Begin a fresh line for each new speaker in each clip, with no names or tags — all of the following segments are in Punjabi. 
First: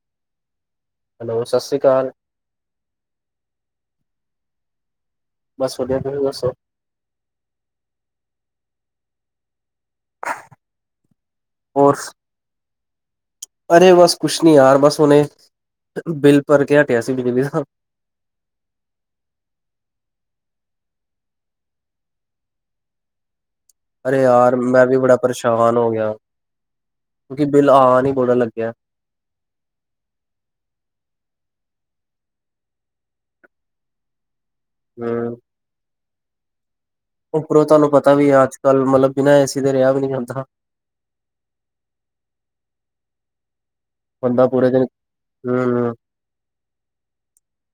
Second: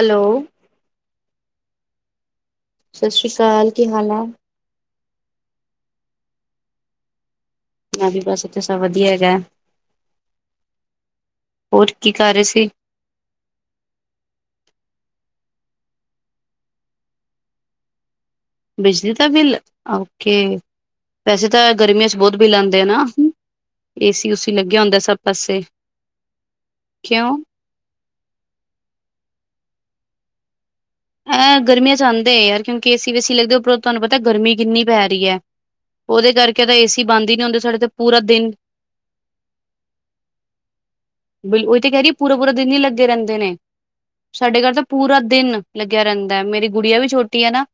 ਹੈਲੋ
ਹੈਲੋ, ਸਤਿ ਸ਼੍ਰੀ ਅਕਾਲ।
ਸਤਿ ਸ਼੍ਰੀ ਅਕਾਲ, ਕੀ ਹਾਲ ਆ?
ਬਸ, ਵਧੀਆ ਤੁਸੀ ਦੱਸੋ?
ਮੈ ਵੀ ਬਸ ਇੱਥੇ ਸਭ ਵਧੀਆ ਹੈਗਾ, ਹੋਰ ਕੀ ਕਰ ਰਹੇ ਸੀ?
ਅਰੇ ਬਸ ਕੁਛ ਨੀ ਯਾਰ, ਬਸ ਹੁਣੇ ਬਿੱਲ ਭਰ ਕੇ ਹਟਿਆ ਸੀ ਬਿਜਲੀ ਦਾ
ਬਿਜਲੀ ਦਾ ਬਿੱਲ, ਓਕੇ, ਵੈਸੇ ਤਾਂ ਗਰਮੀਆਂ 'ਚ ਬਹੁਤ ਬਿੱਲ ਆਂਦੇ ਆ ਨਾ
ਅਰੇ
ਏਸੀ ਉਸੀ
ਯਾਰ
ਲੱਗਿਆ
ਮੈਂ ਵੀ,
ਹੁੰਦਾ ਸਭ
ਬੜਾ
ਪਾਸੇ
ਪਰੇਸ਼ਾਨ ਹੋ ਗਿਆ
ਕਿਉਂ
ਕਿਉਂਕਿ, ਬਿੱਲ ਆਨ ਈ ਬੜਾ ਲੱਗ ਗਿਆ
ਅਹ ਗਰਮੀਆਂ 'ਚ ਆਂਦੇ ਯਾਰ, ਕਿਉਂਕਿ ਏ ਸੀ ਵੇਸੀ ਲੱਗਦੇ, ਉੱਪਰੋਂ ਤੁਹਾਨੂੰ ਪਤਾ ਗਰਮੀ ਕਿੰਨੀ ਪੈ ਰਹੀ ਐ
ਹੂੰ
ਉਹਦੇ ਕਰਕੇ, ਤਾਂ ਏ ਸੀ ਬੰਦ ਈ ਨੀ ਹੁੰਦੇ, ਸਾਡੇ 'ਤੇ ਪੂਰਾ ਦਿਨ
ਗਲ ਮਤਲਬ ਕੀ, ਨਾ ਏ ਸੀ 'ਤੇ ਰਿਹਾ ਵੀ ਨੀ ਜਾਂਦਾ
ਉਹੀ ਤੇ ਕਹਿ ਰਹੀ ਏ, ਪੂਰਾ-ਪੂਰਾ ਦਿਨ ਈ ਲੱਗੇ ਰਹਿੰਦੇ ਨੇ
ਬੰਦਾ
ਸਾਡੇ
ਪੂਰੇ
ਘਰ ਤਾਂ,
ਦਿਨ
ਪੂਰਾ ਦਿਨ
ਹੂੰ
ਲੱਗਿਆ ਰਹਿੰਦਾ, ਮੇਰੀ ਗੁੜੀਆ ਵੀ ਛੋਟੀ ਐ ਨਾ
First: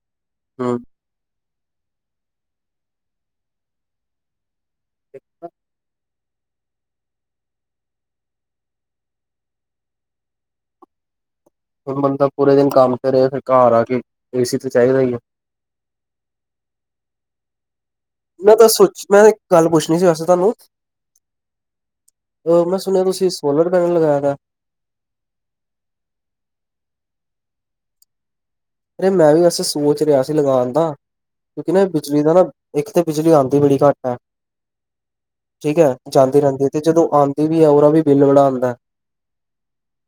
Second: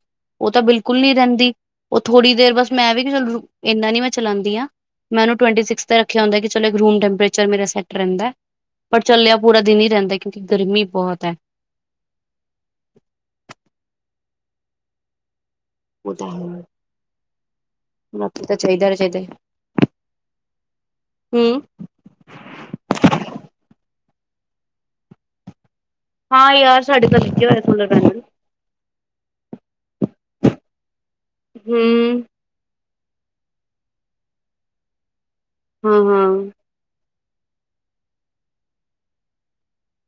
ਉਹ ਤਾਂ
ਹੂੰ
ਬਿਲਕੁੱਲ ਨੀ ਰਹਿੰਦੀ, ਉਹ ਥੋੜ੍ਹੀ ਦੇਰ ਬਸ ਮੈਂ ਵੀ ਫਿਰ, ਇੰਨਾ ਨੀ ਮੈਂ ਚਲਾਂਦੀ ਆ ਮੈ ਉਹਨੂੰ, ਟਵੈਂਟੀ ਸਿਕਸ 'ਤੇ ਰੱਖਿਆ ਹੁੰਦਾ ਕਿ, ਚਲ ਇੱਕ ਰੂਮ ਟੈਂਮਪਰੇਚ ਮੇਰਾ ਸੈਟ ਰਹਿੰਦਾ ਪਰ ਚੱਲਿਆ ਪੂਰਾ ਦਿਨ ਈ ਰਹਿਦਾ ਕਿਉਂਕਿ, ਗਰਮੀ ਬਹੁਤ ਐ
ਫ ਬੰਦਾ ਪੂਰੇ ਦਿਨ ਕੰਮ ਤੇ ਕਰੇ, ਫਿਰ ਘਰ ਆ ਕੇ ਏਸੀ ਤੇ ਚਾਈਦਾ ਈ ਐ
ਉਹ ਤਾਂ ਹੈ ਰਾਤੀ
ਮੈਂ ਤਾਂ ਸੋ
ਚਾਹੀਦਾ ਚਾਹੀਦਾ
ਮੈਂ ਇੱਕ ਗੱਲ, ਪੁੱਛਣੀ ਸੀ ਵੈਸੇ ਤਾਨੂੰ?
ਹਮ
ਔਰ ਮੈਂ ਸੁਣਿਆ, ਤੁਸੀਂ ਸੋਲਰ ਪੈਨਲ ਲਗਾਇਆ ਦਾ
ਹਾਂ ਯਾਰ, ਸਾਡੇ ਤੇ ਲੱਗੇ ਹੋਇਆ ਸੋਲਰ ਪੈਨਲ
ਅਰੇ ਮੈਂ ਵੀ ਵੈਸੇ ਸੋਚ ਰਿਯਾ ਸੀ ਲਗਾਣ ਦਾ, ਕਿਉਂਕਿ ਨਾ ਬਿਜਲੀ
ਹਮ
ਦਾ ਨਾ ਇੱਕ ਤੇ ਬਿਜਲੀਆਂਦੀ ਬੜੀ ਘੱਟ ਏ, ਠੀਕ ਹੈ,
ਹਾਂ
ਜਾਂਦੀ
ਹਾਂ
ਰਹਿੰਦੀ ਤੇ ਜਦੋਂ ਆਂਦੀ ਵੀ ਏ ਉਦਾ ਵੀ ਬਿੱਲ ਵੜਾ ਆਂਦਾ,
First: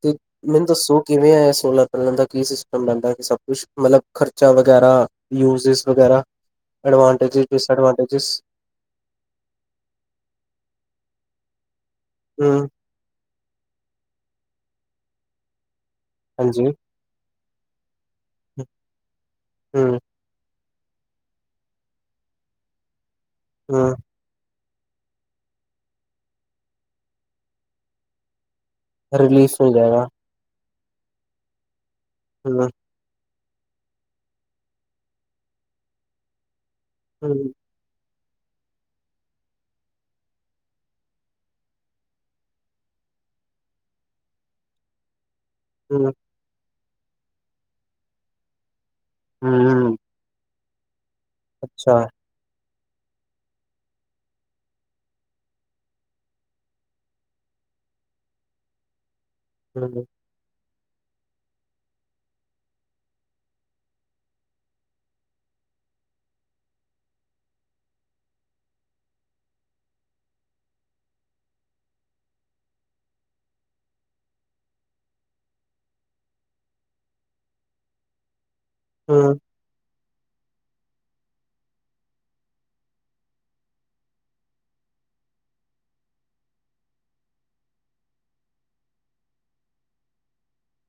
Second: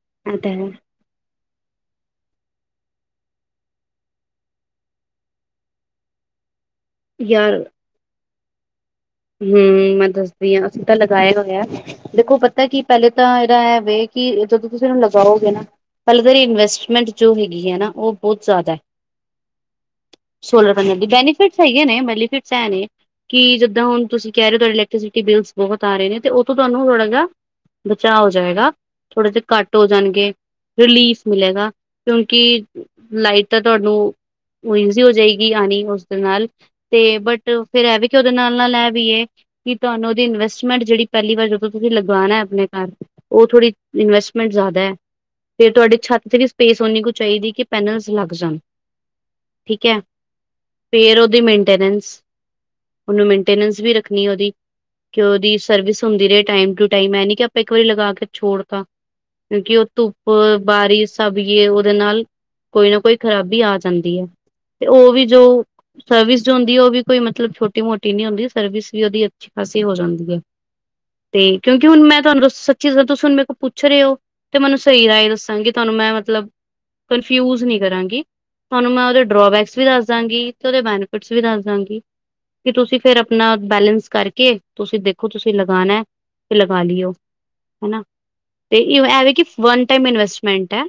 ਤੇ
ਇਹ ਤਾਂ
ਮੈਨੂੰ
ਹੈ
ਦੱਸੋ ਕਿਵੇਂ ਏ ਸੋਲਰ ਪੈਨਲ ਦਾ ਕੀ ਸਿਸਟਮ ਬਣਦਾ ਏ, ਕਿ ਸਬ ਕੁਛ ਮਤਲਬ ਖ਼ਰਚਾ ਵਗੈਰਾ, ਯੂਜਸ ਵਗੈਰਾ, ਐਡਵਾਂਟੀੇਜਿਸ, ਡਿਸਐਡਵਾਂਟਜਿਸ
ਹੁੰ ਮੈਂ ਦੱਸਦੀ ਆ ਅਸੀਂ ਤਾਂ ਲਗਾਇਆ ਹੋਇਆ, ਦੇਖੋ
ਹਮ
ਪਤਾਏ ਕੀ ਪਹਿਲੇ ਤਾਂ ਇਦਾ ਏ ਵੇ ਕਿ ਜਦੋਂ ਤੁਸੀਂ ਇਹਨੂੰ ਲਗਾਓਗੇ ਨਾ, ਪਹਿਲੇ ਤਾਂ ਈਦੀ
ਹਾਂਜੀ
ਇਨਵੈਸਟਮੈਂਟ ਜੋ ਹੈਗੀ ਹੈ ਨਾ, ਉਹ ਬੋਤ ਜ਼ਿਆਦਾ ਏ
ਹੂੰ
ਸੋਲਰ ਪੈਨਲ ਦੀ, ਬੈਨੀਫਿਟਸ ਹੈਗੇ ਨੇ ਬੈਲੀਫਿਟਸ ਏ ਨੇ ਕਿ ਜਿੱਦਾਂ
ਹਮ
ਹੁਣ ਤੁਸੀਂ ਕੇ ਰਏ ਔ ਤੁਹਾਡੇ ਇਲੈਕਟ੍ਰੀਸਿਟੀ ਬਿੱਲਸ ਬਹੁਤ ਆ ਰਹੇ ਨੇ, ਤੇ ਉੱਥੋਂ ਤੁਹਾਨੂੰ ਥੋੜਾ ਜਹਾ ਬਚਾਅ ਹੋ ਜਾਏਗਾ ਥੋੜਾ ਜਿਹੇ
ਰਿਲੀਫ ਮਿਲ
ਘੱਟ ਹੋ
ਜਾਏਗਾ
ਜਾਣਗੇ, ਰਿਲੀਫ਼ ਮਿਲੇਗਾ
ਹਮ
ਕਿਉਂਕਿ ਲਾਈਟ ਤਾਂ ਤੁਆਨੂੰ ਈਜ਼ੀ ਔ ਜਾਏਗੀ ਆਣੀ ਉਸਦੇ ਨਾਲ, ਤੇ ਬਟ
ਹਮ
ਫੇਰ ਏ ਵੀ ਕਿ ਉਦੇ ਨਾਲ ਨਾਲ ਏ ਵੀ ਏ, ਕਿ ਤੁਆਨੂੰ ਉਦੀ ਇਨਵੈਸਟਮੈਂਟ ਜੇੜੀ ਪੇਲੀ ਵਾਰ ਜਦੋਂ ਤੁਸੀਂ ਲਗਾਣਾ ਆਪਣੇ ਘਰ ਉਹ ਥੋੜ੍ਹੀ ਇਨਵੈਸਟਮੈਂਟ ਜ਼ਾਦਾ ਏ ਫਿਰ ਤੁਆਡੀ
ਹਮ
ਛੱਤ ਤੇ ਵੀ ਸਪੇਸ ਓਨੀ ਕੁ ਚਾਈਦੀ, ਕਿ ਪੈਨਲਸ ਲੱਗ ਜਾਣ, ਠੀਕ
ਹਮ
ਹੈ। ਫੇਰ ਉਦੀ
ਅੱਛਾ
ਮੇਨਟੇਨੈਂਸ, ਉਨੂੰ ਮੇਨਟੇਨੈਂਸ ਵੀ ਰੱਖਣੀ ਉਹਦੀ ਕਿ ਉਦੀ ਸਰਵਿਸ ਹੁੰਦੀ ਰਏ ਟਾਈਮ ਟੂ ਟਾਈਮ, ਏ ਨੀ ਕਿ ਆਪਾਂ ਇੱਕ ਵਾਰੀ ਲਗਾ ਕੇ ਛੋੜ ਤਾ ਕਿਉਂਕਿ ਉ
ਹਮ
ਧੁ ਪ ਬਾਰਿਸ਼ ਸਬ ਯੇ ਵੋ ਉਦੇ ਨਾਲ, ਕੋਈ ਨਾ ਕੋਈ ਖ਼ਰਾਬੀ ਆ ਜਾਂਦੀ ਏ। ਤੇ ਉ ਵੀ ਜੋ ਸਰਵਿਸ ਜੋ ਹੁੰਦੀ ਏ, ਉਹ ਵੀ ਕੋਈ ਮਤਲਬ ਛੋਟੀ ਮੋਟੀ ਨੀ ਹੁੰਦੀ ਸਰਵਿਸ ਵੀ ਉਦੀ ਅੱਛੀ ਖਾਸੀ ਹੋ ਜਾਂਦੀ ਏ ਤੇ ਕਿਉਂਕਿ ਹੁਣ ਮੈਂ ਤੁਆਨੂੰ ਦਸ ਸੱਚੀ ਦਸਾ, ਤੁਸੀਂ ਹੁਣ ਮੇ ਕੋਲ ਪੁੱਛ ਰਹੇ ਔ ਤੇ ਮੈਨੂੰ ਸਈ ਰਾਏ ਦੱਸਾਂਗੀ ਤੁਆਨੂੰ ਮੈਂ ਮਤਲਬ, ਕਨਫਿਊਜ ਨੀ ਕਰਾਂਗੀ ਤੁਆਨੂੰ ਮੈਂ ਉਹਦੇ
ਹਮ
ਡਰੋਬੈਕਸ ਵੀ ਦੱਸ ਦਾਂਗੀ ਤੇ ਉਦੇ ਬੈਨੀਫਿਟਸ ਵੀ ਦੱਸ ਦਾਂਗੀ, ਕਿ ਤੁਸੀਂ ਫੇਰ ਆਪਣਾ ਬੈਲੇੈਂਸ ਕਰਕੇ, ਤੁਸੀਂ ਦੇਖੋ ਤੁਸੀਂ ਲਗਾਣਾ ਤੇ ਲਗਾ ਲੀੳ। ਹਨਾ, ਤੇ ਈ ਐਵੇਂ ਕਿ ਵਨ ਟਾਈਮ ਇਨਵੈਸਟਮੈਂਟ ਐਂ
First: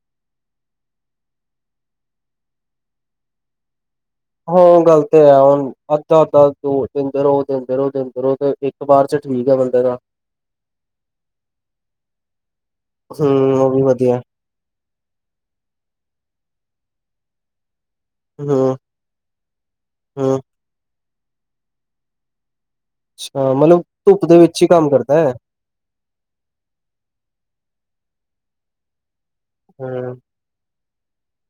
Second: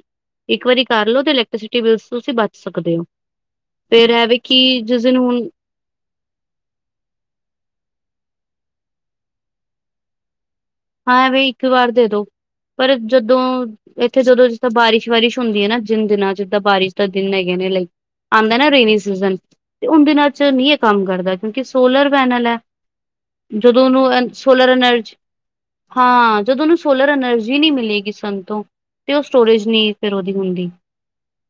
ਇੱਕ ਵਾਰੀ ਕਰ ਲੋ, ਤੇ ਇਲੈਕਟ੍ਰੀਸਿਟੀ ਬਿਲਸ ਤੁਸੀਂ ਬਚ ਸਕਦੇ ਓ, ਫਿਰ ਏ
ਹਾਂ ਗੱਲ ਤੇ ਹੈ ਹੁਣ ਤਾ ਤਾ ਦੋ ਦੇਂਦੇ ਰਓ, ਦੇਂਦੇ ਰਓ, ਦੇਂਦੇ ਰਓ ਤੇ ਇੱਕ ਵਾਰ 'ਚ ਠੀਕ ਆ ਬੰਦੇ ਦਾ
ਹਾਂ ਵਈ ਇੱਕ ਵਾਰ ਦੇ ਦੋ, ਪਰ ਜਦੋਂ
ਹਮ ਉਹ ਵੀ ਵਧੀਆ
ਇੱਥੇ ਜਦੋਂ ਤਾਂ ਬਾਰਿਸ਼ ਵਾਰਿਸ਼ ਹੁੰਦੀ ਏ ਨਾ ਜਿੰਨ ਦਿਨਾਂ 'ਚ, ਜੀਦਾਂ ਬਾਰਿਸ਼ ਦਾ ਦਿਨ ਹੈਗੇ ਨੇ ਲਾਈ ਆਂਦਾਏ ਨਾ
ਹੂੰ,
ਰੇਨੀ ਸੀਜ਼ਨ, ਤੇ ਉਨ ਦਿਨਾਂ
ਹੂੰ।
'ਚ ਨੀ ਏ ਕੰਮ ਕਰਦਾ ਕਿਉਂਕਿ ਸੋਲਰ ਪੈਨਲ ਐ
ਅੱਛਾ, ਮਤਲਬ
ਜਦੋਂ ਉਨੂੰ
ਧੁੱਪ
ਏ
ਦੇ ਵਿੱਚ ਹੀ
ਸੋਲਰ
ਕੰਮ
ਐਨਰਜੀ
ਕਰਦਾ ਹੈ।
ਹਾਂ, ਜਦੋਂ ਉਨੂੰ ਸੋਲਰ ਐਨਰਜੀ ਨੀ ਮਿਲੇਗੀ ਸੰਨ ਤੋਂ ਤੇ ਉ ਸਟੋਰੇਜ ਨੀ ਫਿਰ
ਹੂੰ।
ਉਦੀ ਹੁੰਦੀ,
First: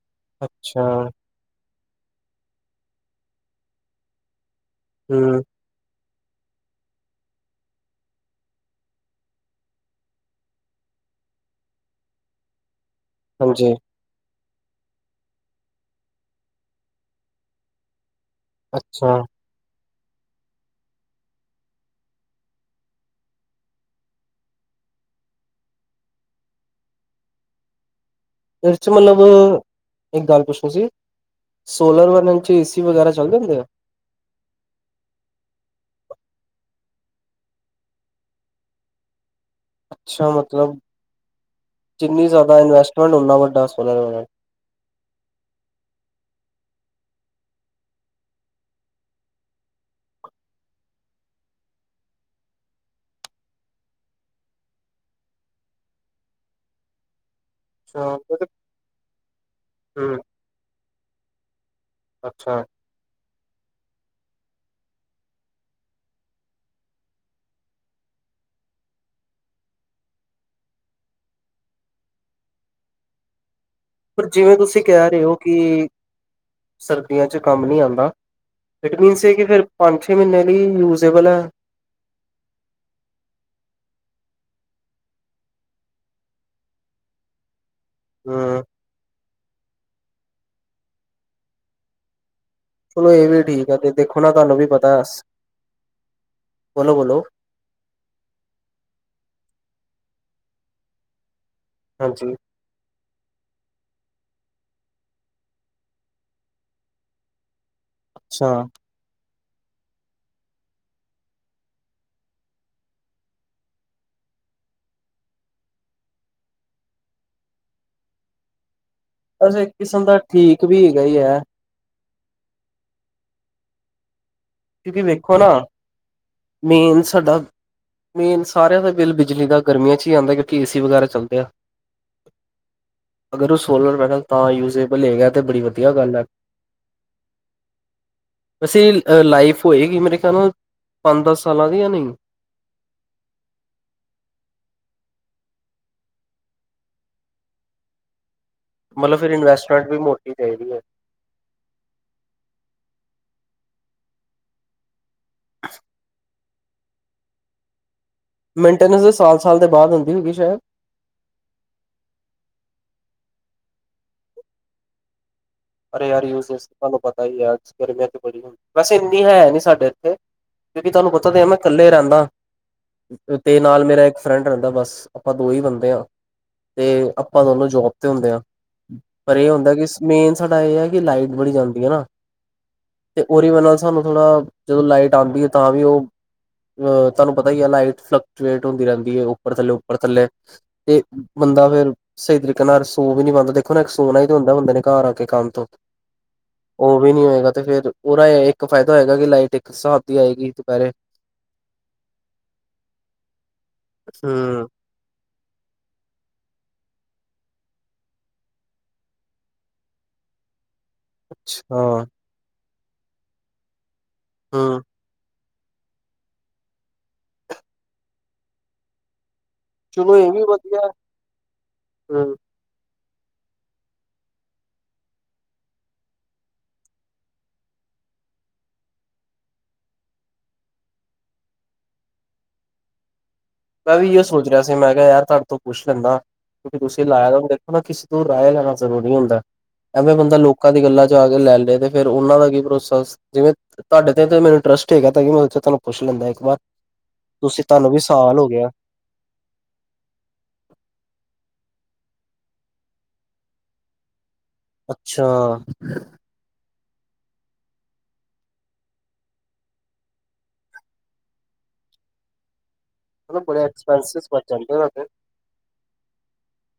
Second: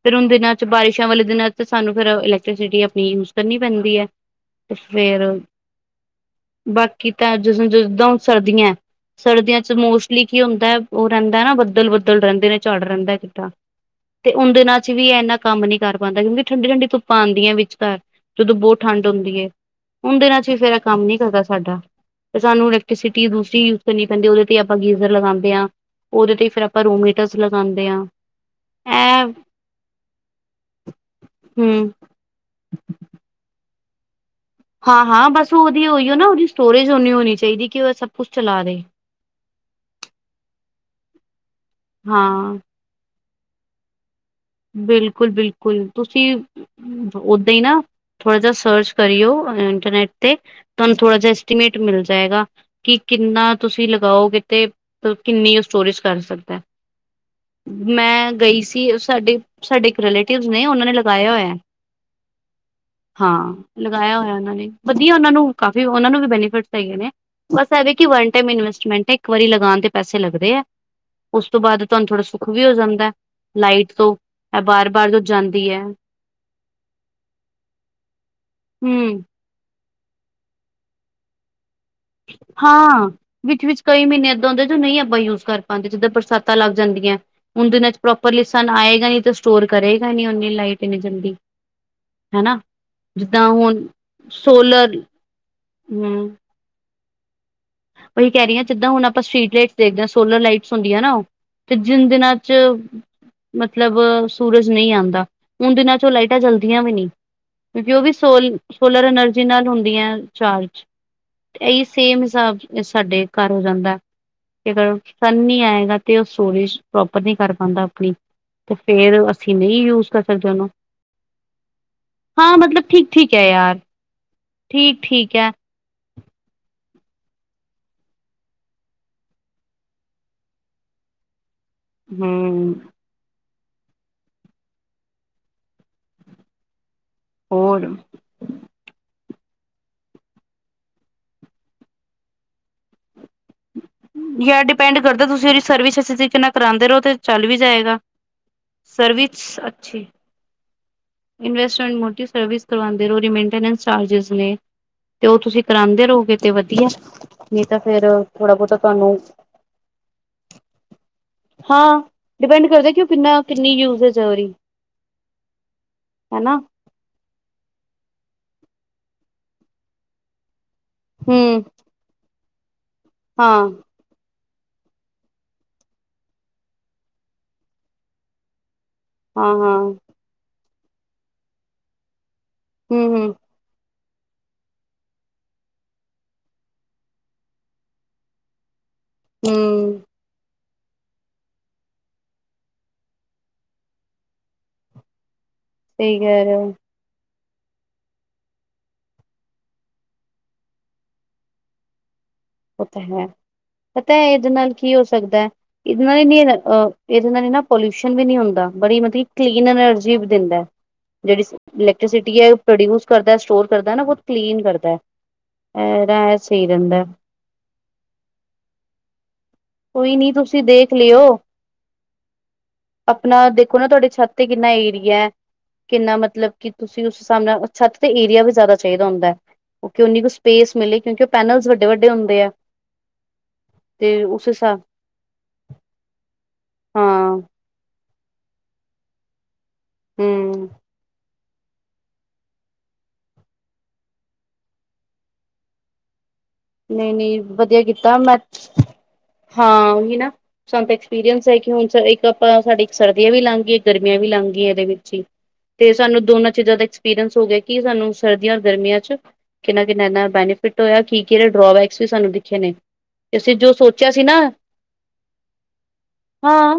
ਫਿਰ ਔਨ ਦਿਨਾਂ 'ਚ
ਅੱਛਾ,
ਬਾਰਿਸ਼ਾਂ ਵਾਲੇ ਦਿਨਾਂ ਤੇ ਸਾਨੂੰ ਫੇਰ ਇਲੈਕਟ੍ਰੀਸਿਟੀ ਆਪਣੀ ਯੂਜ ਕਰਨੀ ਪੈਂਦੀ ਏ, ਤੇ ਫੇਰ
ਹੂੰ,
ਬਾਕੀ ਤਾਂ ਜਦ ਜ ਜਦਾਂ ਹੁਨ ਸਰਦੀਆਂ ਏ ਸਰਦੀਆਂ ਚ ਮੋਸਟਲੀ ਕੀ ਹੁੰਦਾ ਏ, ਉ ਰੇਂਦਾ ਏਨਾ ਬੱਦਲ-ਬੱਦਲ ਰੇਂਦੇ ਨੇ, ਝਾੜ ਰੇਂਦਾ ਏ [unintelligible] ਜਿਦਾ
ਹਾਂਜੀ,
ਤੇ ਉਨ ਦਿਨਾਂ 'ਚ ਵੀ ਇੰਨਾ ਕੰਮ ਨੀ ਕਰ ਪਾਂਦਾ, ਕਿਉਂਕਿ ਠੰਡੀ ਠੰਡੀ ਧੁੱਪਾਂ ਆਂਦੀਆਂ ਵਿਚਕਾਰ ਜਦੋਂ ਬੋਤ ਠੰਡ
ਅੱਛਾ।
ਹੁੰਦੀ ਏ ਉਨ ਦਿਨਾਂ 'ਚ ਫੇਰ ਏ ਕੰਮ ਨੀ ਕਰਦਾ ਸਾਡਾ, ਤੇ ਸਾਨੂੰ ਇਲੈਕਟ੍ਰੀਸਿਟੀ ਦੂਸਰੀ ਕਰਨੀ ਪੈਂਦੀ ਉਹਦੇ ਤੇ ਆਪਾਂ ਗੀਜ਼ਰ ਲਗਾਂਦੇ ਆ, ਉਹਦੇ ਤੇ ਫਿਰ ਆਪਾਂ ਰੂਮ ਹੀਟਰਸ ਲਗਾਂਦੇ ਆਂ।
ਇਹ ਚ ਮਤਲਬ ਇੱਕ ਗੱਲ ਪੁੱਛਣੀ ਸੀ।
ਹਮ
ਸੋਲਰ ਪੈਨਲ ਚ ਏਸੀ ਸੀ ਵਗੈਰਾ ਚੱਲ ਜਾਣਗੇ।
ਹਾਂ, ਹਾਂ ਬਸ ਉਹਦੀ ਔਈਔ ਨਾ ਉਹਦੀ ਸਟੋਰੇਜ ਓਨੀ ਹੋਣੀ ਚਾਹੀਦੀ ਕਿ ਉਹ ਸਭ ਕੁਛ ਚਲਾ ਦੇ।
ਅੱਛਾ ਮਤਲਬ, ਜਿੰਨੀ
ਹਾਂ
ਜ਼ਿਆਦਾ ਇਨਵੈਸਟਮੈਂਟ ਉਨਾ ਵੱਡਾ ਸੋਲਰ ਪੈਨਲ
ਬਿਲਕੁਲ-ਬਿਲਕੁਲ ਤੁਸੀਂ ਅਂ ਓਦਾਂ ਈ ਨਾ, ਥੋੜ੍ਹਾ ਜਿਹਾ ਸਰਚ ਕਰੀਓ ਇੰਟਰਨੈਟ ਤੇ ਤੁਹਾਨੂੰ ਥੋੜਾ ਜਿਹਾ ਐਸਟੀਮੇਟ ਮਿਲ ਜਾਏਗਾ ਕਿ ਕਿੰਨਾ ਤੁਸੀਂ ਲਗਾਓਗੇ ਤੇ ਉਹ ਕਿੰਨੀ ਸਟੋਰੇਜ ਕਰ ਸਕਦਾ।
ਅੱਛਾ,
ਮੈਂ
ਮਤਲਬ
ਗਈ ਸੀ ਸਾਡੇ, ਸਾਡੇ ਇੱਕ
ਹੂੰ,
ਰਿਲੇਟਿਵਸ ਨੇ ਉਹਨਾਂ ਨੇ ਲਗਾਇਆ ਹੋਇਆ।
ਅੱਛਾ।
ਹਾਂ ਲਗਾਇਆ ਹੋਇਆ ਉਹਨਾਂ ਨੇ, ਵਧੀਆ ਉਹਨਾਂ ਨੂੰ ਕਾਫੀ ਉਹਨਾਂ ਨੂੰ ਵੀ ਬੈਨੀਫਿਟਸ ਹੈਗੇ ਨੇ। ਬਸ ਐ ਵੇ ਕਿ ਵਨ ਟਾਈਮ ਇਨਵੈਸਟਮੈਂਟ ਐ ਇੱਕ ਵਾਰੀ ਲਗਾਉਣ ਤੇ ਪੈਸੇ ਲੱਗਦੇ ਐ। ਉਸ ਤੋਂ ਬਾਅਦ ਤੁਹਾਨੂੰ ਥੋੜਾ ਸੁੱਖ ਵੀ ਹੋ ਜਾਂਦਾ ਐ। ਲਾਈਟ ਤੋਂ
ਪਰ ਜਿਵੇਂ
ਇਹ
ਤੁਸੀਂ ਕਹਿ
ਬਾਰ-ਬਾਰ ਜੋ
ਰਹੇ ਔ
ਜਾਂਦੀ ਹੈ
ਕਿ ਸਰਦੀਆਂ ਚ ਕੰਮ ਨ੍ਹੀਂ ਆਂਦਾ। ਇਟ
ਹੂੰ
ਮੀਨਸ ਇਹ ਕਿ ਫਿਰ ਪੰਜ-ਛੇ ਮਹੀਨੇ ਲਈ ਯੂਜੇ਼ਬਲ ਐ।
ਹਾਂ। ਵਿੱਚ-ਵਿਚ ਕਈ ਮਹੀਨੇ ਏਦਾਂ ਹੁੰਦੇ ਜੋ ਨਈਂ ਆਪਾਂ ਯੂਜ ਕਰ ਪਾਂਦੇ, ਜਿੱਦਾਂ ਬਰਸਾਤਾਂ ਲੱਗ ਜਾਂਦੀ ਐਂ। ਉਨ੍ਹਾਂ ਦਿਨਾਂ ਚ ਪ੍ਰੋਪਰਲੀ
ਹੂੰ,
ਸਨ ਆਏਗਾ ਨੀ ਤੇ ਸਟੋਰ ਕਰੇਗਾ ਈ ਨੀ ਓਨੀ ਲਾਈਟ ਇੰਨੀ ਜਲਦੀ। ਹੈਨਾਂ।
ਚਲੋ ਇਹ ਵੀ ਠੀਕ ਐ ਫਿਰ ਦੇਖੋ ਨਾ ਤੁਹਾਨੂੰ ਵੀ ਪਤਾ ਸ
ਹੂੰ
ਬੋਲੋ-ਬੋਲੋ
ਓਹੀ ਕਹਿ ਰਹੀ ਆਂ, ਜਿੱਦਾਂ ਹੁਣ ਆਪਾਂ ਸਟ੍ਰਰੀਟ ਲਾਈਟਸ ਦੇਖਦੇ ਆਂ ਸੋਲਰ ਲਾਈਟਸ ਹੁੰਦੀਆਂ ਨਾ ਤੇ ਜਿਨ ਦੇ
ਹਾਂਜੀ,
ਨਾਲ ਚ ਮਤਲਬ ਸੂਰਜ ਨਈਂ ਆਂਦਾ। ੳਨ ਦਿਨਾਂ ਚ ਉਹ ਲਾਈਟਾਂ ਜਲਦੀਆਂ ਵੀ ਨਈ ਕਿਉਕਿ ਉਹ ਵੀ ਸੋਲ
ਅੱਛਾ।
ਸੋਲਰ ਐਨਰਜੀ ਨਾਲ ਹੁੰਦੀਆਂ ਚਾਰਜ। ਇਹੀ ਸੇਮ ਹਿਸਾਬ ਇਹ ਸਾਡੇ ਘਰ ਹੋ ਜਾਂਦਾ ਅਗਰ ਸਨ ਨ੍ਹੀਂ ਆਏਗਾ ਤੇ ਉਹ ਸਟੋਰੇਜ ਪ੍ਰੋਪਰ ਨਈਂ ਕਰ ਪਾਂਦਾ ਆਪਣੀ ਤੇ ਫੇਰ ਅਸੀਂ
ਵੈਸੇ ਇੱਕ
ਨਈਂ
ਕਿਸਮ
ਯੂਜ
ਦਾ
ਕਰ ਸਕਦੇ
ਠੀਕ
ਉਹਨੂੰ
ਵੀ ਹੈਗਾ ਹੀ ਹੈ
ਹਾਂ ਮਤਲਬ ਠੀਕ-ਠੀਕ ਐ ਯਾਰ। ਠੀਕ
ਕਿਉਂਕਿ
ਠੀਕ
ਵੇਖੋ ਨਾ।
ਹੈ
ਮੇਨ ਸਾਡਾ ਮੇਨ ਸਾਰਿਆਂ ਦਾ ਬਿੱਲ ਬਿਜਲੀ ਦਾ ਗਰਮੀਆਂ ਚ ਈ ਆਂਦਾ, ਕਿਉਕਿ ਏਸੀ ਵਗੈਰਾ ਚੱਲਦੇ ਆ।
ਹਂ
ਅਗਰ ਉਹ ਸੋਲਰ ਪੈਨਲ ਤਾਂ ਯੂਜੇਬਲ ਹੋਏਗਾ, ਤੇ ਬੜੀ ਵਧੀਆ ਗੱਲ ਐ।
ਹੋਰ।
ਅਸੀਹ ਲਾਈਫ ਹੋਏਗੀ ਮੇਰੇ ਖਿਆਲ ਨਾਲ ਪੰਜ-ਦਸ ਸਾਲਾਂ ਦੀ ਜਾਂ ਨਈ।
ਯਾਰ ਡਿਪੈਂਡ ਕਰਦਾ ਤੁਸੀਂ ਉਹਦੀ ਸਰਵਿਸ ਅੱਸੀ਼ ਤਰੀਕੇ ਨਾਲ ਕਰਾਂਦੇ ਰਹੋ ਤੇ ਚੱਲ ਵੀ ਜਾਏਗਾ।
ਮਤਲਬ ਫਿਰ
ਸਰਵਿਸ
ਇਨਵੈਸਟਮੈਂਟ ਵੀ
ਅੱਛੀ
ਮੋਟੀ ਚਾਈਦੀ ਐ।
ਇਨਵੈਸਟਮੈਂਟ ਮੋਟੀ, ਸਰਵਿਸ ਕਰਵਾਉਂਦੇ ਰਹੋ, ਰਿਮੇਨਟੇਨੈਂਸ ਚਾਰਜਿਸ ਨੇ। ਤੇ ਉਹ ਤੁਸੀਂ ਕਰਾਂਦੇ ਰਹੋਗੇ ਤੇ ਵਧੀਆ। ਨ੍ਹੀਂ ਤਾਂ ਫੇਰ ਥੋੜਾ ਬਹੁਤਾ
ਮੇਨਟੇਨੈਂਸ
ਤੁਹਾਨੂੰ
ਸਾਲ-ਸਾਲ ਦੇ ਬਾਅਦ ਹੁੰਦੀ ਹੋਗੀ ਸ਼ਾਇਦ।
ਹਾਂ, ਡਿਪੈਂਡ ਕਰਦੇ ਕਿ ਉਹ ਕਿੰਨਾ ਕਿੰਨੀ ਯੂਜਜ ਆ ਰੀ
ਅਰੇ ਯਾਰ ਯੂਸੇਸ ਤੁਹਾਨੂੰ ਪਤਾ ਈ ਐ ਗਰਮੀਆਂ ਚ ਬੜੀ ਹੁੰਦੀ ਵੈਸੇ ਇੰਨੀ ਹੈ ਨੀ ਸਾਡੇ ਇੱਥੇ ਕਿਉਂਕਿ ਤੁਹਾਨੂੰ ਪਤਾ ਤੇ ਹੈ ਮੈਂ
ਹੂੰ,
ਕੱਲੇ ਰਹਿੰਦਾ। ਉਤੇ
ਹਾਂ,
ਨਾਲ ਮੇਰਾ ਇੱਕ ਫਰੈਂਡ ਰਹਿੰਦਾ ਬਸ, ਆਪਾਂ ਦੋ ਹੀ ਬੰਦੇ ਆਂ। ਤੇ ਆਪਾਂ ਦੋਨੋਂ ਜੋਬ ਤੇ ਹੁੰਦੇ ਆਂ। ਪਰ ਇਹ
ਹਾਂ,
ਹੁੰਦਾ
ਹਾਂ,
ਕਿ ਮੇਨ ਸਾਡਾ ਇਹ ਹੈ ਕਿ ਲਾਈਟ ਬੜੀ ਜਾਂਦੀ ਹੈ ਨਾ,
ਹੂੰ,
ਤੇ
ਹੂੰ,
ਉਹਦੀ ਵਜੇ ਨਾਲ ਸਾਨੂੰ ਥੋੜਾ, ਜਦੋਂ ਲਾਈਟ ਆਉਂਦੀ ਹੈ ਤਾਂ ਵੀ ਉਹ ਅਹ ਤੁਹਾਨੂੰ ਪਤਾ ਹੀ ਆ ਲਾਈਟ ਫਲਕਚੁਏਟ ਹੁੰਦੀ ਰਹਿੰਦੀ ਹੈ, ਉੱਪਰ ਥੱਲੇ-ਉੱਪਰ
ਹੂੰ।
ਥੱਲੇ ਤੇ ਬੰਦਾ ਫਿਰ ਸਹੀ ਤਰੀਕੇ ਨਾਲ ਸੋ ਵੀ ਨੀ ਪਾਉੰਦਾ ਦੇਖੋ ਨਾ, ਇਕ ਸੋਨਾ ਹੀ ਤੇ ਹੁੰਦਾ ਬੰਦੇ ਨੇ ਘਰ ਆ ਕੇ ਕੰਮ ਤੋਂ
ਸਹੀ ਗਲ ਐ
ਉਹ ਵੀ ਨਹੀਂ ਹੋਏਗਾ, ਤੇ ਫੇਰ ਉਹਦਾ ਇੱਕ ਫਾਇਦਾ ਹੋਏਗਾ ਕਿ ਲਾਈਟ ਇੱਕ ਸਾਬ ਦੀ ਆਏਗੀ ਦੁਪਹਿਰੇ।
ਉਹ ਤਾਂ ਹੈ, ਪਤਾ ਹੈ ਇਹਦੇ
ਹਮ
ਨਾਲ ਕੀ ਹੋ ਸਕਦੈ? ਇਹਦੇ ਨਾਲ ਨੀ ਅਹ ਇਹਦੇ ਨਾਲ ਨਾ ਪੋਲਿਊਸ਼ਨ ਵੀ ਨਹੀਂ ਹੁੰਦਾ, ਬੜੀ ਮਤਲਬ ਕਲੀਨ ਐਨਰਜੀ ਵੀ ਦਿੰਦੈ। ਜਿਹੜੀ ਸ
ਅੱਛਾ
ਇਲੈਕਟ੍ਰੀਸਿਟੀ ਹੈ, ਪ੍ਰੋਡਿਊਸ ਕਰਦੈ, ਸਟੋਰ ਕਰਦੈ ਨਾ, ਓਹ ਕਲੀਨ
ਹਮ
ਕਰਦੈ। ਐ ਰਾ ਐ ਸਹੀ ਰੈਂਦੈ।
ਚਲੋ
ਕੋਈ
ਇਹ
ਨਹੀਂ,
ਵੀ
ਤੁਸੀਂ
ਵਧੀਆ
ਦੇਖ ਲਿਓ।
ਹਮ
ਆਪਣਾ ਦੇਖੋ ਨਾ ਤੁਹਾਡੇ ਛੱਤ ਤੇ ਕਿੰਨਾ ਏਰੀਐ। ਕਿੰਨਾ ਮਤਲਬ ਕਿ ਤੁਸੀਂ, ਉਸ ਹਿਸਾਬ ਨਾਲ ਛੱਤ ਤੇ ਏਰੀਆ ਵੀ ਜ਼ਿਆਦਾ ਚਾਹੀਦਾ ਹੁੰਦੈ। ਓਕੇ, ਉਨੀ ਕੁ ਸਪੇਸ ਮਿਲੇ ਕਿਉਂਕਿ ਉਹ ਪੈਨਲਜ਼ ਵੱਡੇ-ਵੱਡੇ ਹੁੰਦੇ ਐ।
ਮੈਂ ਵੀ ਇਯੋ ਸੋਚ ਰਿਹਾ ਸੀ, ਮੈਂ ਕਿਹਾ ਯਾਰ ਤੁਹਾਡੇ ਤੋਂ ਪੁੱਛ ਲੈਂਦਾ, ਕਿਉੰਕਿ ਤੁਸੀਂ ਲਾਇਆ
ਹਾਂ
ਦਾ ਹੁਣ ਦੇਖੋ ਨਾ, ਕਿਸੇ ਤੋਂ ਰਾਏ ਲੈਣਾ ਜ਼ਰੂਰੀ ਹੁੰਦੈ। ਐਵੇਂ ਬੰਦਾ
ਹੂੰ
ਲੋਕਾਂ ਦੀ ਗੱਲਾਂ 'ਚ ਆ ਕੇ ਲੈ ਲੇ, ਤੇ ਫੇਰ ਉਹਨਾਂ ਦਾ ਕੀ ਭਰੋਸਾ, ਜਿਵੇਂ ਤੁਹਾਡੇ ਤੇ ਤੇ ਮੈਨੂੰ ਟਰਸਟ ਹੈਗਾ ਤਾਂਇਯੋਂ ਮੈਂ ਸੋਚਿਆ ਤੁਹਾਨੂੰ ਪੁੱਛ ਲੈਂਦਾ ਇੱਕ ਵਾਰ,
ਨਹੀਂ ਨਹੀਂ
ਤੁਸੀਂ,
ਵਧੀਆ
ਤੁਹਾਨੂੰ ਵੀ
ਕੀਤਾ ਮੈਂ
ਸਾਲ ਹੋ ਗ ਗਿਆ।
ਹਾਂ, ਉਹੀ ਨਾ। ਸਾਨੂੰ ਤੇ ਐਕਸਪੀਰੀਅੰਸ ਹੈ ਕਿ ਹੁਣ ਸਾ ਇੱਕ ਆਪਾਂ ਸਾਡੀ ਇੱਕ ਸਰਦੀਆਂ ਵੀ ਲੰਘ ਗੀ, ਇੱਕ ਗਰਮੀਆਂ ਵੀ ਲੰਘ ਗੀ ਏ। ਦੇ ਵਿੱਚ ਹੀ
ਅੱਛਾ
ਤੇ, ਸਾਨੂੰ ਦੋਨਾਂ 'ਚ ਜਿਆਦਾ ਐਕਸਪ ਪੀਰਨਸ ਹੋ ਗਿਆ ਕਿ ਸਾਨੂੰ ਸਰਦੀਆਂ ਔਰ ਗਰਮੀਆਂ ਚ' ਕਿੰਨਾ-ਕਿੰਨਾ ਇੰਨਾ ਬੈਨੀਫਿਟ ਹੋਇਆ, ਕਿ-ਕਿ ਕਿਹੜੇ ਡਰੋਬੈਕਸ ਵੀ ਸਾਨੂੰ ਦਿਖੇ ਨੇ, ਤੇ
ਮਤਲਬ
ਅਸੀਂ
ਬੜੇ
ਜੋ ਸੋਚਿਆ ਸੀ
ਐਕਸਪੈਂਸਿਸ
ਨਾ
ਬਚ ਜਾਂਦੇ ਉਹਨਾਂ ਦੇ
ਹਾਂ।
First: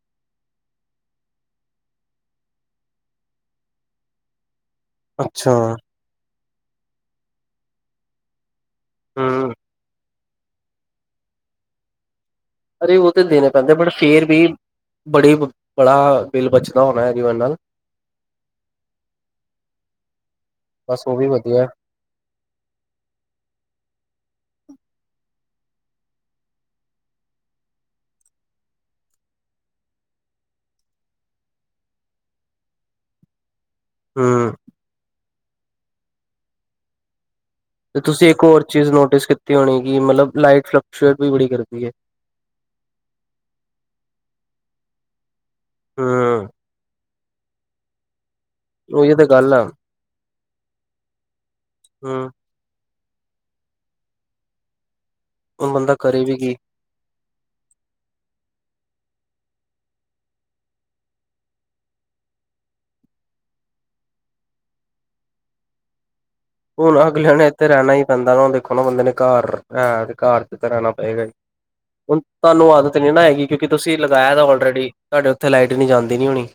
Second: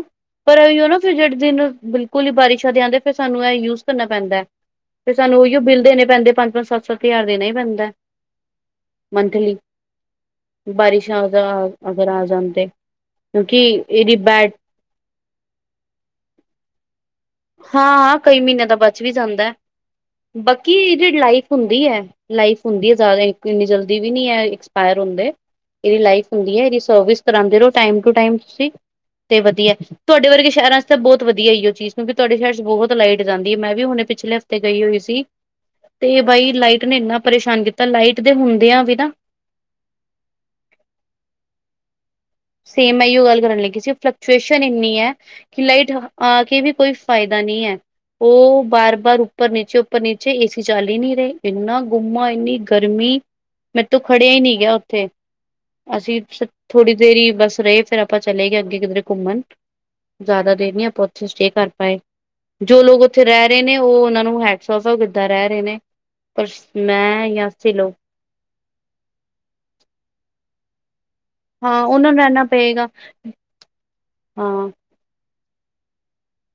ਪਰ ਐਈਓ ਨਾ ਫਿਰ ਜਿਹੜੇ, ਜਿਨੂੰ ਬਿਲਕੁਲ ਹੀ ਬਾਰਿਸ਼ਾਂ ਦੇ ਆਉਂਦੇ ਫਿਰ ਸਾਨੂੰ ਇਹ ਯੂਜ ਕਰਨਾ ਪੈਂਦੈ। ਫਿਰ ਸਾਨੂੰ
ਅੱਛਾ
ਉਹੀਓ ਬਿੱਲ ਦੇਣੇ ਪੈਂਦੇ, ਪੰਜ-ਪੰਜ, ਸੱਤ-ਸੱਤ ਹਜ਼ਾਰ ਦੇਣਾ ਹੀ ਪੈਂਦੈ।
ਹੂੰ
ਮੰਥਲੀ, ਬਾਰਿਸ਼ਾਂ ਵਗਾ ਅਗਰ ਆ ਜਾਨ ਤੇ।
ਅਰੇ ਉਹ ਤੇ ਦੇਣੇ
ਕਿਉਂਕਿ
ਪੈਂਦੇ, ਬਟ
ਇਹਦੀ
ਫੇਰ ਵੀ
ਬੈਟ
ਬੜੇ ਬੜਾ ਬਿੱਲ ਬਚਦਾ ਹੋਣਾ, ਏਦੀ ਵਜਾ ਨਾਲ
ਹਾਂ ਹਾਂ, ਕਈ ਮਹੀਨਿਆਂ ਦਾ ਬਚ ਵੀ ਜਾਂਦੈ, ਬਾਕੀ
ਬਸ
ਇਹਦੀ
ਉਹ ਵੀ
ਲਾਈਫ
ਵਧੀਆ
ਹੁੰਦੀ ਐ। ਲਾਈਫ ਹੁੰਦੀ ਐ ਜਿਆਦਾ, ਇਕ ਇੰਨੀ ਜਲਦੀ ਵੀ ਨਹੀਂ ਇਹ ਐਕਸਪਾਇਰ ਹੁੰਦੇ। ਏਦੀ ਲਾਈਫ ਹੁੰਦੀ ਐ, ਐਦੀ ਸਰਵਿਸ ਕਰਾਂਦੇ ਰਹੋ ਟਾਈਮ ਟੁ ਟਾਈਮ ਤੁਸੀਂ ਤੇ ਵਧੀਆ, ਤੁਹਾਡੇ ਵਰਗੇ ਸ਼ਹਿਰਾਂ 'ਚ ਤਾਂ ਬਹੁਤ ਵਧੀਆ ਐਈਓ ਚੀਜ਼। ਕਿਉਂਕਿ ਤੁਹਾਡੇ ਸ਼ਹਿਰ 'ਚ ਬਹੁਤ ਲਾਈਟ ਜਾਂਦੀ ਏ, ਮੈਂ ਵੀ ਹੁਣੇ ਪਿਛਲੇ
ਹੂੰ
ਹਫ਼ਤੇ ਗਈ ਹੋਈ ਸੀ, ਤੇ ਬਾਈ ਲਾਈਟ ਨੇ ਇੰਨਾ ਪਰੇਸ਼ਾਨ ਕੀਤਾ
ਤੇ
ਲਾਈਟ
ਤੁਸੀਂ
ਦੇ
ਇੱਕ ਹੋਰ
ਹੁੰਦਿਆਂ
ਚੀਜ਼
ਵੀ ਨਾ
ਨੋਟਿਸ ਕੀਤੀ ਹੋਣੀ, ਕਿ ਮਤਲਬ ਲਾਈਟ ਫਲਕਚੁਏਟ ਵੀ ਬੜੀ ਕਰਦੀ ਏ।
ਸੇਮ ਏਹੀਓ ਗੱਲ ਕਰਨ ਲੱਗੀ ਸੀ, ਫਲਕਚੁਏਸ਼ਨ ਇੰਨੀ ਹੈ ਕਿ ਲਾਈਟ
ਹੂੰ
ਆ ਕੇ ਵੀ ਕੋਈ ਫਾਇਦਾ ਨੀਂ ਐ, ਉਹ
ਉਹੀ
ਬਾਰ-ਬਾਰ
ਤੇ
ਉੱਪਰ
ਗੱਲ ਆ
ਨੀਚੇ, ਉੱਪਰ ਨੀਚੇ। ਏਸੀ ਚੱਲ ਹੀ ਨੀ ਰਹੇ, ਇੰਨਾ ਗੁੰਮਾ,
ਹੂੰ
ਇੰਨੀ ਗਰਮੀ, ਬਾ ਮੇਥੋਂ ਖੜੀਆ ਹੀ ਨਹੀਂ ਗਿਆ ਉੱਥੇ,
ਹੁਣ ਬੰਦਾ
ਅਸੀ
ਕਰੇ ਵੀ
ਸੱਚ
ਕੀ
ਥੋੜੀ ਦੇ ਦੇਰ ਬਸ ਰਹੇ, ਫੇਰ ਆਪਾਂ ਚਲੇ ਗਏ ਅੱਗੇ ਕਿਧਰੇ ਘੁੰਮਣ। ਜ਼ਿਆਦਾ ਦੇਰ ਨੀਂ ਆਪਾਂ ਉੱਥੇ ਸਟੇਅ ਕਰ ਪਾਏ। ਜੋ ਲੋਕ ਉੱਥੇ ਰਹਿ ਰਹੇ ਨੇ, ਉਹ ਉਹਨਾਂ ਨੂੰ ਹੈਟਸ-ਔਫ, ਸੱਭ ਕਿੱਦਾਂ ਰਹਿ ਰਹੇ ਨੇ। ਪਰ ਸ ਮੈਂ
ਅਗਲਿਆਂ ਨੇ
ਯਾ
ਇੱਥੇ
ਅਸੀ ਲੌ
ਰਹਿਣਾ ਹੀ ਬੰਦਾ ਤਾਂ ਹੁਣ ਦੇਖੋ ਨਾ ਬੰਦੇ ਨੇ ਘਰ ਹੈ, ਤੇ ਘਰ 'ਚ ਤੇ ਰਹਿਣਾ ਪਏਗਾ ਹੀ।
ਹਾਂ ਉਹਨਾਂ
ਹੁਣ
ਨੂੰ ਰਹਿਣਾ
ਤੁਹਾਨੂੰ
ਪਏਗਾ
ਆਦਤ ਨੀ ਨਾ ਹੈਗੀ ਕਿਉਂਕਿ ਤੁਸੀਂ ਲਗਾਇਆ ਦਾ
ਹਾਂ
ਆਲਰੇਡੀ। ਤੁਹਾਡੇ ਉੱਥੇ ਲਾਈਟ ਇੰਨੀ ਜਾਂਦੀ ਨੀ ਹੋਣੀ।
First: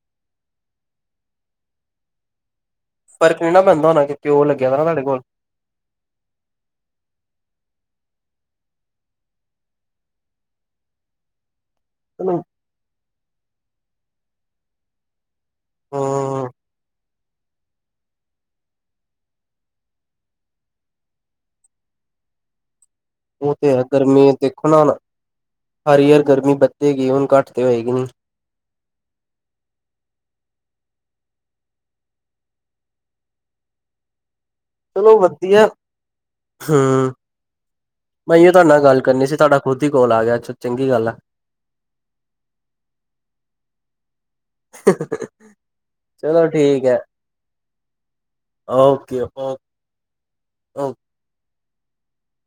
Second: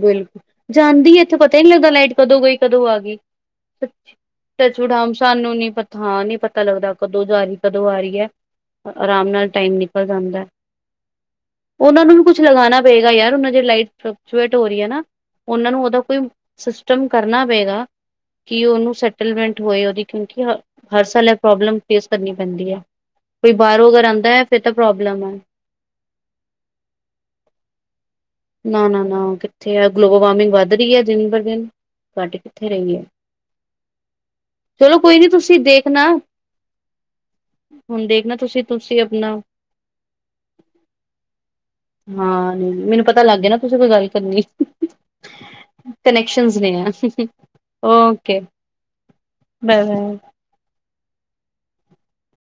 ਬਿਲ ਜਾਂਦੀ ਐ ਇੱਥੇ ਪਤਾ ਹੀ ਨੀ ਲੱਗਦਾ ਲਾਈਟ ਕਦੋਂ ਗਈ ਕਦੋਂ ਆ ਗਈ।
ਫਰਕ ਨੀ ਨਾ ਪੈਂਦਾ ਹੋਣਾ
ਸੱਚ
ਕਿਉਂਕਿ ਉਹ ਲੱਗਿਆ ਦਾ
ਟੱਚ
ਨਾ
ਵੁਡ
ਤੁਹਾਡੇ
[unintelligible]
ਕੋਲ
ਸਾਨੂੰ ਨੀ ਪਤਾ। ਹਾਂ, ਨਹੀਂ ਪਤਾ ਲੱਗਦਾ ਕਦੋਂ ਜਾ ਰਹੀ, ਕਦੋਂ ਆ ਰਹੀ ਐ। ਆਰਾਮ ਨਾਲ ਟਾਈਮ ਨਿਕਲ ਜਾਂਦਾ। ਉਹਨਾ ਨੂੰ ਵੀ ਕੁੱਛ
ਹੂੰ
ਲਗਾਉਣਾ ਪਏਗਾ ਯਾਰ ਉਹਨਾਂ ਦੀ ਲਾਈਟ ਫਲਕਚੂਏਟ ਹੋ ਰਹੀ ਹੈ ਨਾ। ਉਹਨਾਂ ਨੂੰ ਉਹਦਾ ਕੋਈ ਸਿਸਟਮ ਕਰਨਾ ਪਏਗਾ। ਕਿ ਉਹਨੂੰ ਸੈਟਲਮੈਂਟ ਹੋਏ ਉਹਦੀ, ਕਿਉਂਕਿ ਹ ਹਰ ਸਾਲ ਇਹ ਪ੍ਰੋਬਲਮ ਫੇਸ ਕਰਨੀ ਪੈਂਦੀ ਹੈ ਕੋਈ
ਉਹ ਤੇ ਹੈ
ਬਾਹਰੋਂ ਅਗਰ
ਗਰਮੀ
ਆਉਂਦਾ ਫੇਰ
ਦੇਖੋ
ਤਾ
ਨਾ ਹੁਣ
ਪ੍ਰੋਬਲਮ ਹੈ।
ਹਰ ਯਾਰ ਗਰਮੀ ਵੱਧੇ ਗੀ ਹੁਣ ਘੱਟ ਤੇ ਹੋਏਗੀ ਨੀ।
ਨਾ-ਨਾ, ਨਾ ਉਹ ਕਿੱਥੇ ਆ ਗਲੋਬਲ ਵਾਰਮਿੰਗ ਵੱਧ ਰਹੀ ਹੈ ਦਿਨ ਬ ਦਿਨ। ਘੱਟ ਕਿਥੇ ਰਹੀ ਏ। ਚਲੋ ਕੋਈ ਨੀ ਤੁਸੀਂ ਦੇਖਣਾ।
ਹੂੰ
ਹੁਣ ਦੇਖਣਾ
ਮੈਂ ਅਈਓ
ਤੁਸੀਂ
ਤੁਹਾਡੇ ਨਾਲ
ਤੁਸੀਂ
ਗੱਲ ਕਰਨੀ
ਆਪਣਾ
ਸੀ ਤੁਹਾਡਾ ਖੁਦ ਹੀ ਕੋਲ ਆ ਗਿਆ ਚੰਗੀ ਗੱਲ ਆ।
ਹਾਂ ਨਹੀਂ ਮੈਨੂੰ ਪਤਾ ਲੱਗ ਗਿਆ ਨਾ ਤੁਸੀਂ ਕੋਈ ਗੱਲ ਕਰਨੀ ਹੈ।
[inaudible] ਚਲੋ
ਨੇ
ਠੀਕ ਹੈ
ਓਕੇ
ਓਕੇ ਓ
ਬਾਏ ਬਾਏ
ਓ